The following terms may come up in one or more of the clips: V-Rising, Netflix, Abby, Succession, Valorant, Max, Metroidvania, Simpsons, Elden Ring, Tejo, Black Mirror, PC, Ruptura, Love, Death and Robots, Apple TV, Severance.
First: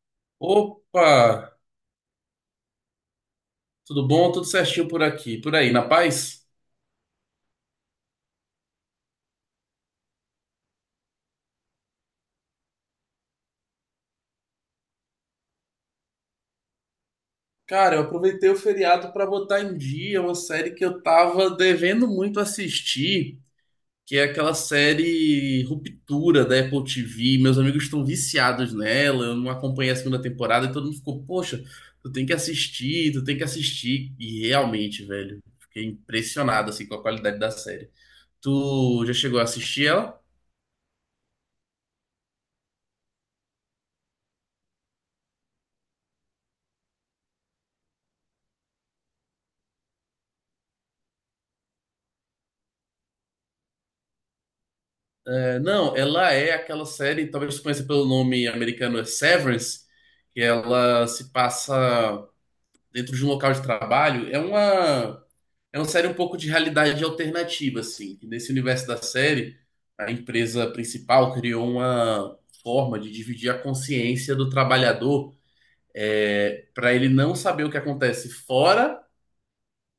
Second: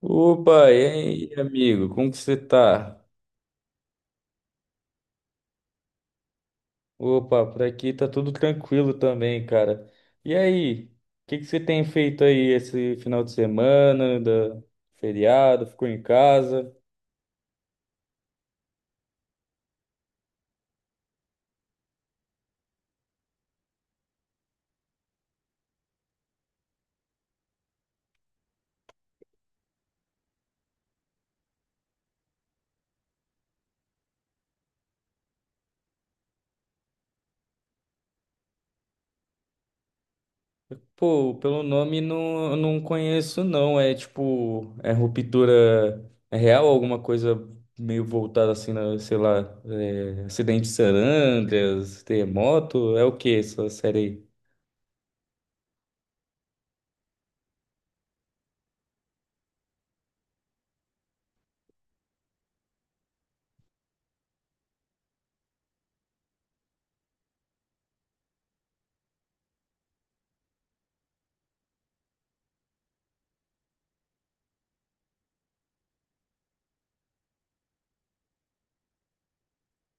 Opa, e Opa, aí, amigo? Como que você tá? tudo bom? Tudo certinho por aqui, por aí, na paz? Opa, por aqui tá tudo tranquilo também, cara. E aí, o que que você tem feito aí esse final de semana, da feriado? Ficou em casa? Cara, eu aproveitei o feriado para botar em dia uma série que eu tava devendo muito assistir, que é aquela série Ruptura da Apple TV. Meus amigos estão viciados nela, eu não acompanhei a segunda temporada e todo mundo ficou, poxa, tu tem que assistir. E realmente, velho, fiquei impressionado assim com a qualidade da série. Tu já chegou a assistir ela? Pô, pelo nome não, eu não conheço não. É tipo, é ruptura é real, alguma coisa meio voltada assim na, sei lá, acidente de Sarandras, terremoto, é o que essa série aí? É, não, ela é aquela série, talvez você conheça pelo nome americano, é Severance, que ela se passa dentro de um local de trabalho. É uma série um pouco de realidade alternativa, assim. Que Nesse universo da série, a empresa principal criou uma forma de dividir a consciência do trabalhador, para ele não saber o que acontece fora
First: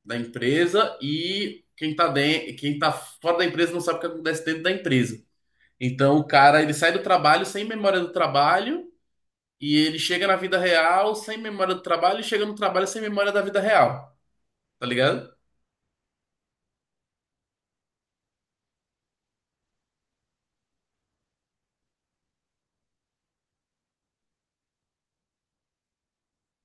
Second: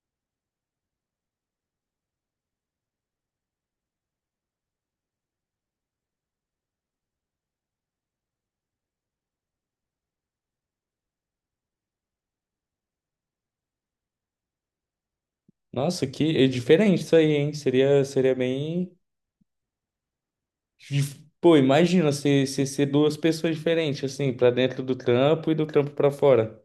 da empresa e quem está dentro, quem tá fora da empresa não sabe o que acontece dentro da empresa. Então o cara, ele sai do trabalho sem memória do trabalho e ele chega na vida real sem memória do trabalho e chega no trabalho sem memória da vida real, tá ligado? Nossa, que é diferente isso aí, hein? Seria bem. Pô, imagina ser duas pessoas diferentes, assim, pra dentro do trampo e do trampo pra fora.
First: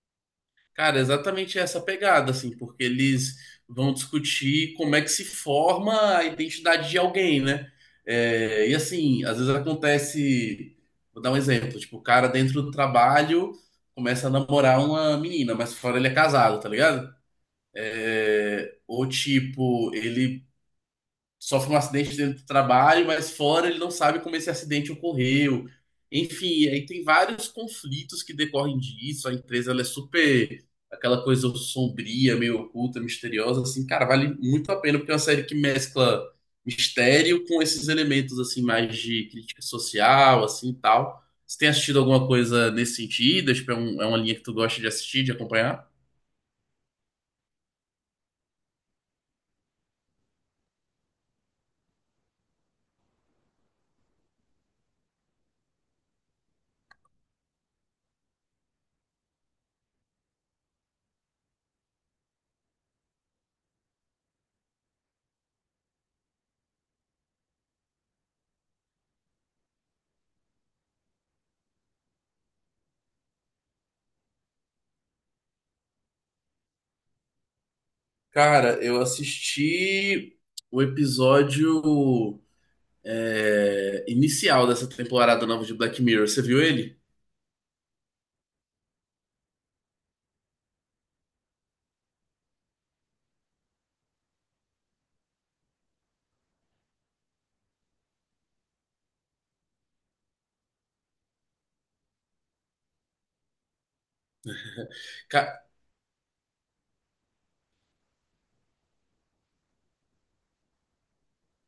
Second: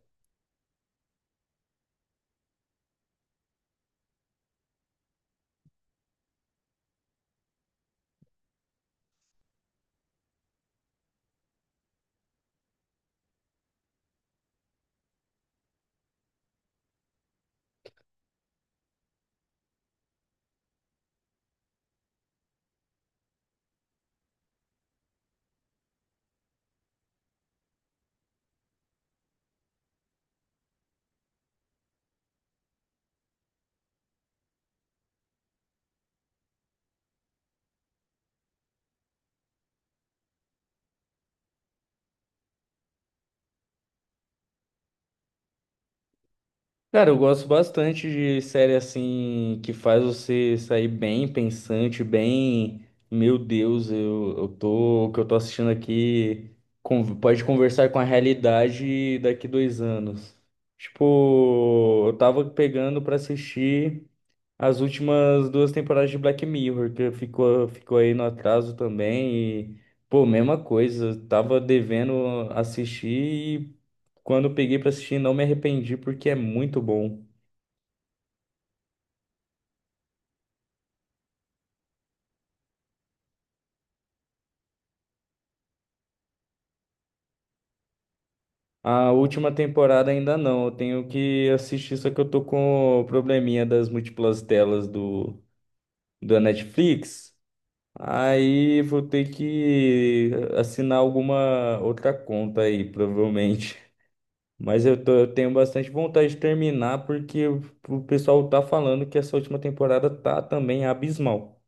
Cara, é exatamente essa pegada, assim, porque eles vão discutir como é que se forma a identidade de alguém, né? É, e assim, às vezes acontece, vou dar um exemplo, tipo, o cara dentro do trabalho começa a namorar uma menina, mas fora ele é casado, tá ligado? É, ou tipo, ele sofre um acidente dentro do trabalho, mas fora ele não sabe como esse acidente ocorreu. Enfim, aí tem vários conflitos que decorrem disso. A empresa ela é super aquela coisa sombria, meio oculta, misteriosa, assim, cara, vale muito a pena porque é uma série que mescla mistério com esses elementos assim mais de crítica social, assim, e tal. Você tem assistido alguma coisa nesse sentido? Tipo, é, é uma linha que tu gosta de assistir, de acompanhar? Cara, eu gosto bastante de série assim que faz você sair bem pensante, bem, meu Deus, eu tô, o que eu tô assistindo aqui pode conversar com a realidade daqui 2 anos. Tipo, eu tava pegando pra assistir as últimas duas temporadas de Black Mirror, que ficou aí no atraso também. E, pô, mesma coisa, tava devendo assistir e quando eu peguei pra assistir não me arrependi porque é muito bom. Cara, eu assisti o episódio inicial dessa temporada nova de Black Mirror. Você viu ele? A última temporada ainda não, eu tenho que assistir, só que eu tô com o probleminha das múltiplas telas da Netflix. Aí vou ter que assinar alguma outra conta aí, provavelmente. Mas eu tenho Ca- bastante vontade de terminar porque o pessoal tá falando que essa última temporada tá também abismal.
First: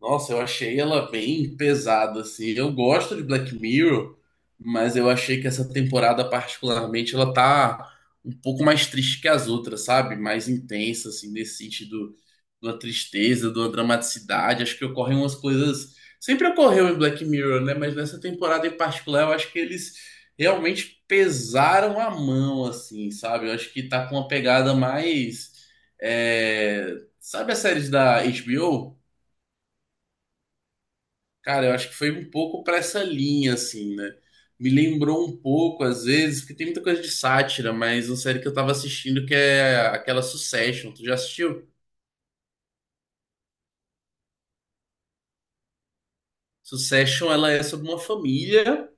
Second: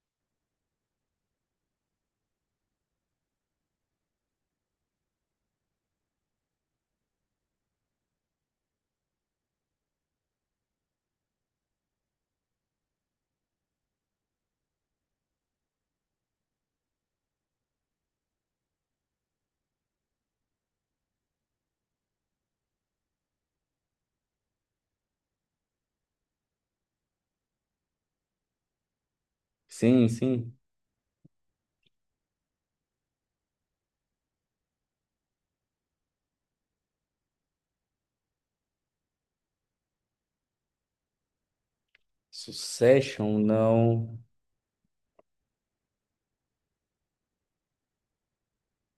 Nossa, eu achei ela bem pesada, assim. Eu gosto de Black Mirror, mas eu achei que essa temporada, particularmente, ela tá um pouco mais triste que as outras, sabe? Mais intensa, assim, nesse sentido de uma tristeza, de uma dramaticidade. Acho que ocorrem umas coisas. Sempre ocorreu em Black Mirror, né? Mas nessa temporada em particular, eu acho que eles realmente pesaram a mão, assim, sabe? Eu acho que tá com uma pegada mais. é, Sabe as séries da HBO? Sim, sim. Cara, eu acho que foi um pouco pra essa linha, assim, né? Me lembrou um pouco, às vezes, porque tem muita coisa de sátira, mas uma série que eu tava assistindo que é aquela Succession. Tu já assistiu? Succession, não. Succession, ela é sobre uma família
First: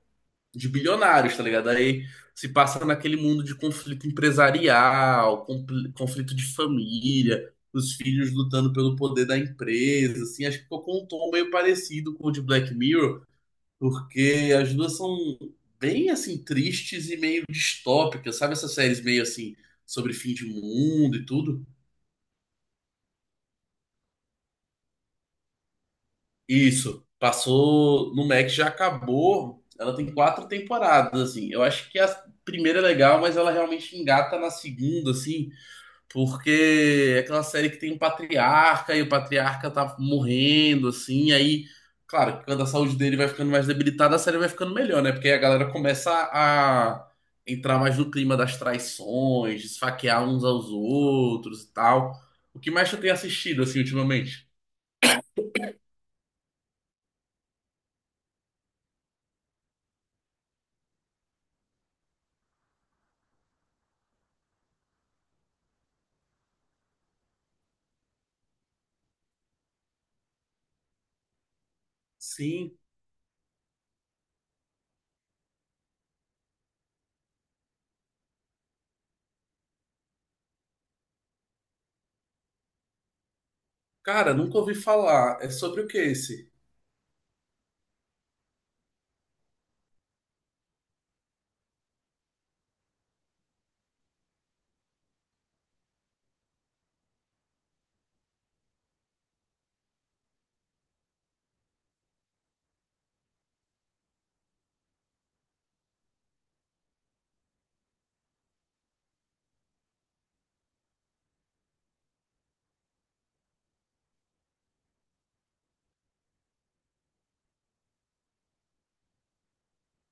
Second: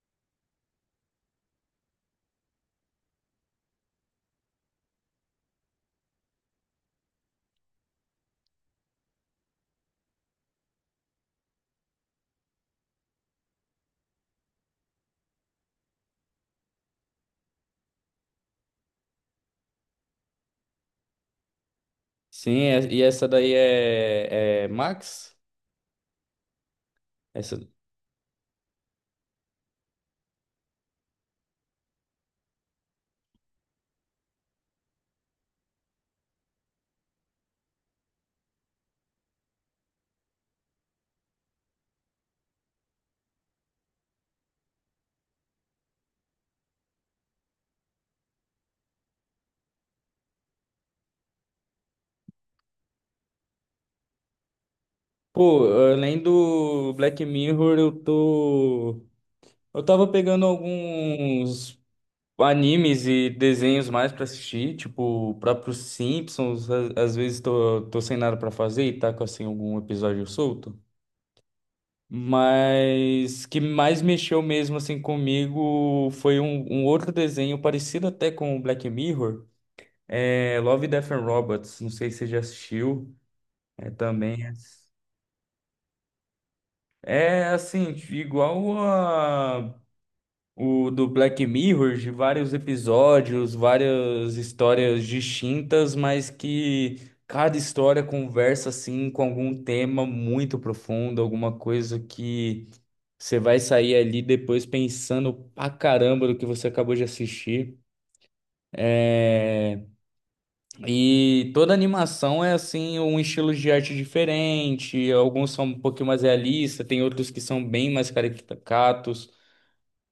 de bilionários, tá ligado? Aí se passa naquele mundo de conflito empresarial, conflito de família, os filhos lutando pelo poder da empresa, assim, acho que ficou com um tom meio parecido com o de Black Mirror, porque as duas são bem, assim, tristes e meio distópicas, sabe essas séries meio, assim, sobre fim de mundo e tudo? Sim, e essa daí é Max? Isso, Essa. passou no Max, já acabou. Ela tem quatro temporadas, assim. Eu acho que a primeira é legal, mas ela realmente engata na segunda, assim, porque é aquela série que tem um patriarca e o patriarca tá morrendo, assim. Aí, claro, quando a saúde dele vai ficando mais debilitada, a série vai ficando melhor, né? Porque aí a galera começa a entrar mais no clima das traições, esfaquear uns aos outros e tal. O que mais tu tem assistido, assim, ultimamente? Pô, além do Black Mirror, eu tô. Eu tava pegando alguns animes e desenhos mais pra assistir, tipo, o próprio Simpsons. Às vezes tô sem nada pra fazer e tá com assim algum episódio solto. Sim. Mas que mais mexeu mesmo assim comigo foi um outro desenho parecido até com o Black Mirror, é Love, Death and Robots. Não sei se você já assistiu. É Cara, também é nunca ouvi falar. É sobre o que esse? é, assim igual a, o do Black Mirror, de vários episódios, várias histórias distintas, mas que cada história conversa assim com algum tema muito profundo, alguma coisa que você vai sair ali depois pensando pra caramba do que você acabou de assistir. É, E toda animação é assim, um estilo de arte diferente. Alguns são um pouquinho mais realistas, tem outros que são bem mais caricatos.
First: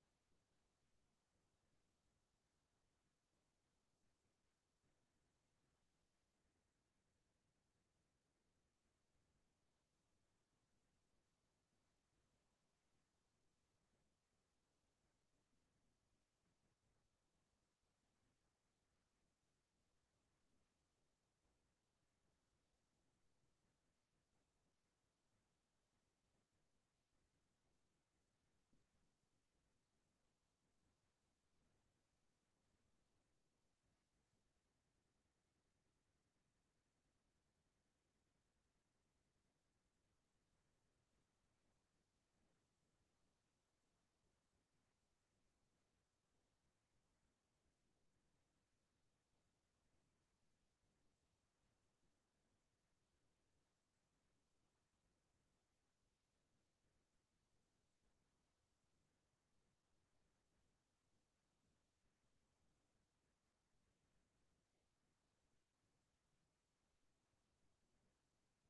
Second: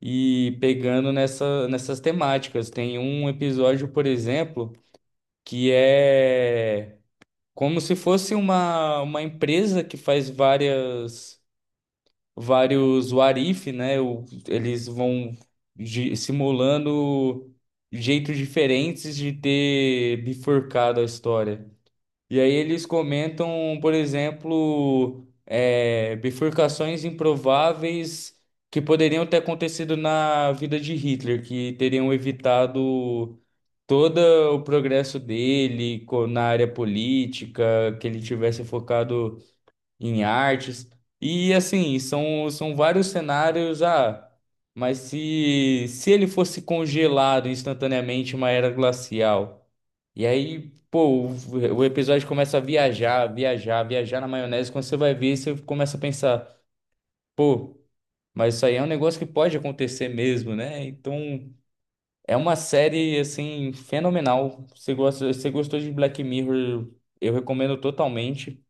E pegando nessa, nessas temáticas. Tem um episódio, por exemplo, que é como se fosse uma empresa que faz várias. Vários what if, né? Eles vão simulando jeitos diferentes de ter bifurcado a história. E aí eles comentam, por exemplo, bifurcações improváveis que poderiam ter acontecido na vida de Hitler, que teriam evitado todo o progresso dele na área política, que ele tivesse focado em artes. E assim, são vários cenários. Ah, mas se ele fosse congelado instantaneamente em uma era glacial? E aí, pô, o episódio começa a viajar, viajar, viajar na maionese. Quando você vai ver, você começa a pensar, pô, mas isso aí é um negócio que pode acontecer mesmo, né? Então, é uma série, assim, fenomenal. Você gosta, você gostou de Black Mirror? Eu recomendo totalmente.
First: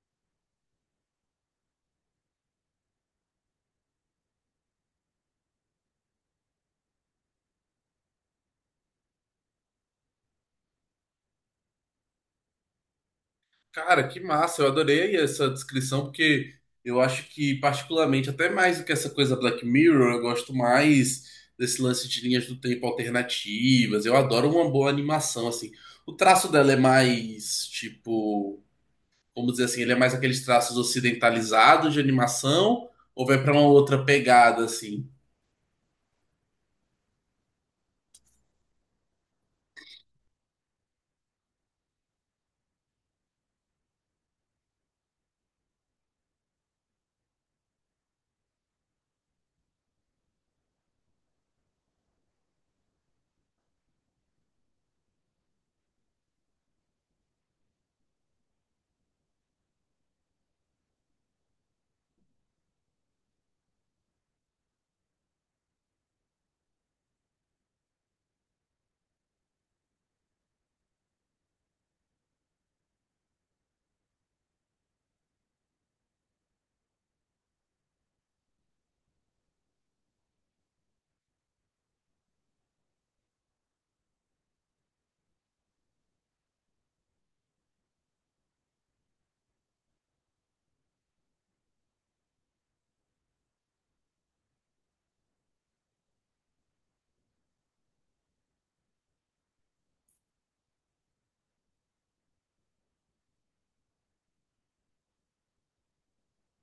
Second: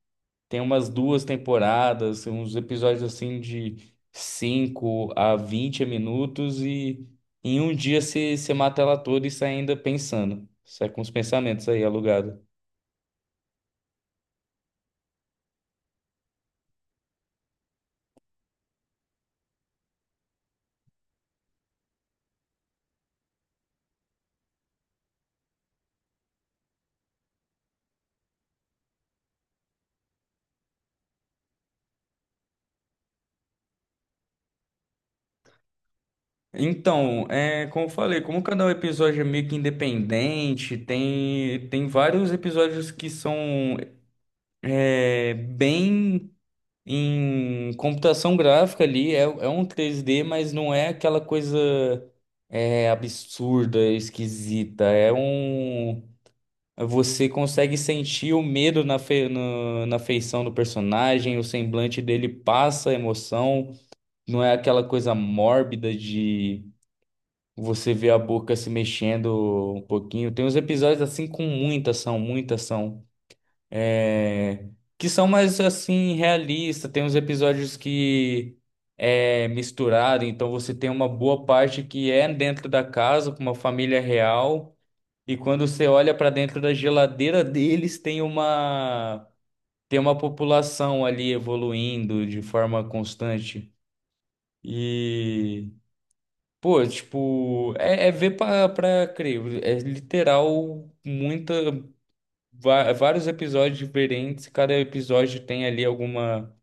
Tem umas duas temporadas, uns episódios assim de 5 a 20 minutos e em um dia você mata ela toda e sai ainda pensando. Sai com os pensamentos aí alugado. Cara, que massa. Eu adorei essa descrição, porque eu acho que, particularmente, até mais do que essa coisa Black Mirror, eu gosto mais desse lance de linhas do tempo alternativas. Eu adoro uma boa animação, assim. O traço dela é mais, tipo, vamos dizer assim, ele é mais aqueles traços ocidentalizados de animação, ou vai pra uma outra pegada, assim? Então, como eu falei, como cada episódio é meio que independente, tem vários episódios que são bem. Em computação gráfica ali é um 3D mas não é aquela coisa absurda, esquisita. É um. Você consegue sentir o medo na, fe... no- na feição do personagem, o semblante dele passa a emoção. Não é aquela coisa mórbida de você ver a boca se mexendo um pouquinho. Tem uns episódios assim com muita ação é, que são mais assim realistas. Tem uns episódios que é misturado, então você tem uma boa parte que é dentro da casa com uma família real e quando você olha para dentro da geladeira deles tem uma população ali evoluindo de forma constante e pô, tipo, é ver pra crer, é literal muita vários episódios diferentes, cada episódio tem ali alguma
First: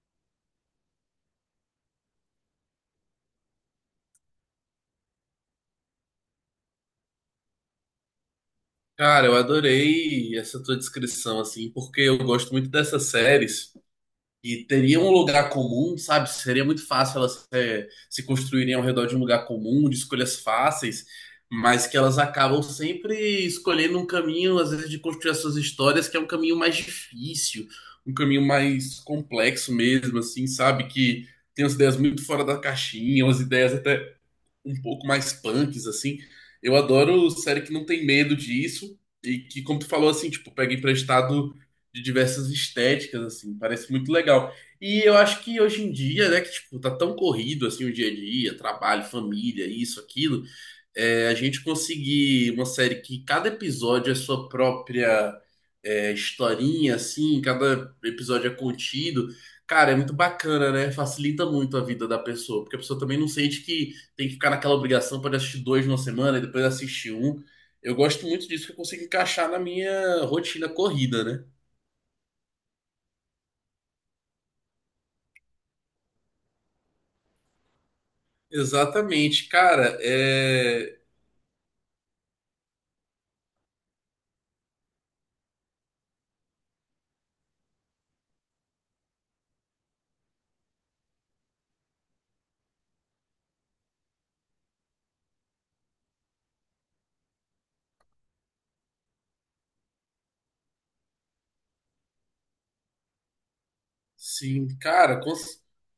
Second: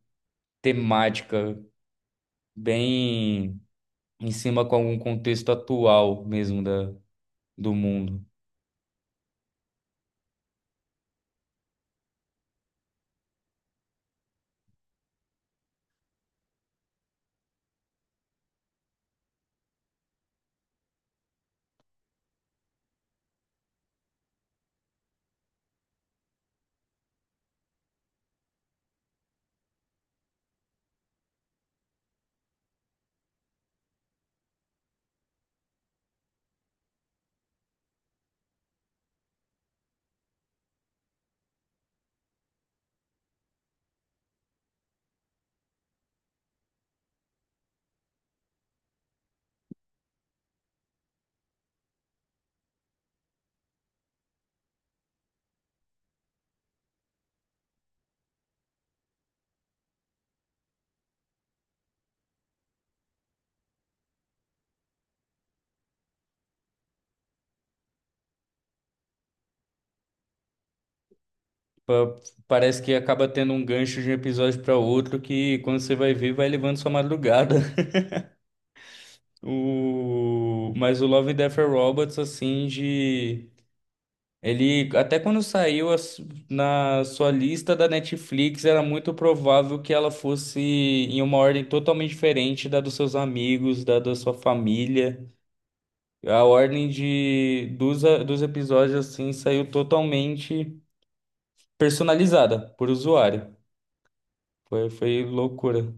temática bem em cima com algum contexto atual mesmo do mundo. Cara, eu adorei essa tua descrição, assim, porque eu gosto muito dessas séries. E teria um lugar comum, sabe? Seria muito fácil elas se construírem ao redor de um lugar comum, de escolhas fáceis, mas que elas acabam sempre escolhendo um caminho, às vezes, de construir as suas histórias, que é um caminho mais difícil, um caminho mais complexo mesmo, assim, sabe? Que tem umas ideias muito fora da caixinha, umas ideias até um pouco mais punks, assim. Eu adoro série que não tem medo disso e que, como tu falou, assim, tipo, pega emprestado de diversas estéticas, assim, parece muito legal. E eu acho que hoje em dia, né, que, tipo, tá tão corrido, assim, o dia a dia, trabalho, família, isso, aquilo, é, a gente conseguir uma série que cada episódio é sua própria historinha, assim, cada episódio é contido, cara, é muito bacana, né? Facilita muito a vida da pessoa, porque a pessoa também não sente que tem que ficar naquela obrigação para assistir dois numa semana e depois assistir um. Eu gosto muito disso que eu consigo encaixar na minha rotina corrida, né? Parece que acaba tendo um gancho de um episódio para outro que, quando você vai ver, vai levando sua madrugada. Exatamente, cara, O. é. Mas o Love, Death and Robots, assim, de Ele, até quando saiu a na sua lista da Netflix, era muito provável que ela fosse em uma ordem totalmente diferente da dos seus amigos, da sua família. A ordem dos episódios, assim, saiu totalmente personalizada por usuário. Sim, Foi, cara, foi com. loucura.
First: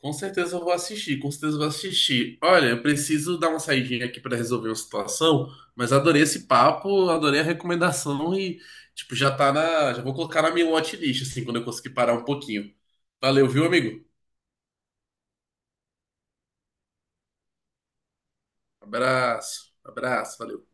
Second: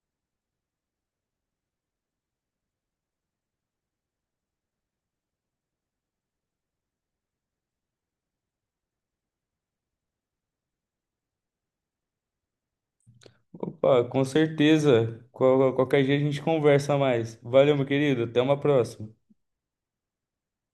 Com certeza eu vou assistir, com certeza eu vou assistir. Olha, eu preciso dar uma saidinha aqui para resolver uma situação, mas adorei esse papo, adorei a recomendação e, tipo, já tá na. Já vou colocar na minha watchlist, assim, quando eu conseguir parar um pouquinho. Valeu, viu, Opa, amigo? com certeza. Qualquer dia a gente conversa mais. Valeu, meu querido. Até uma próxima. Abraço, abraço, valeu.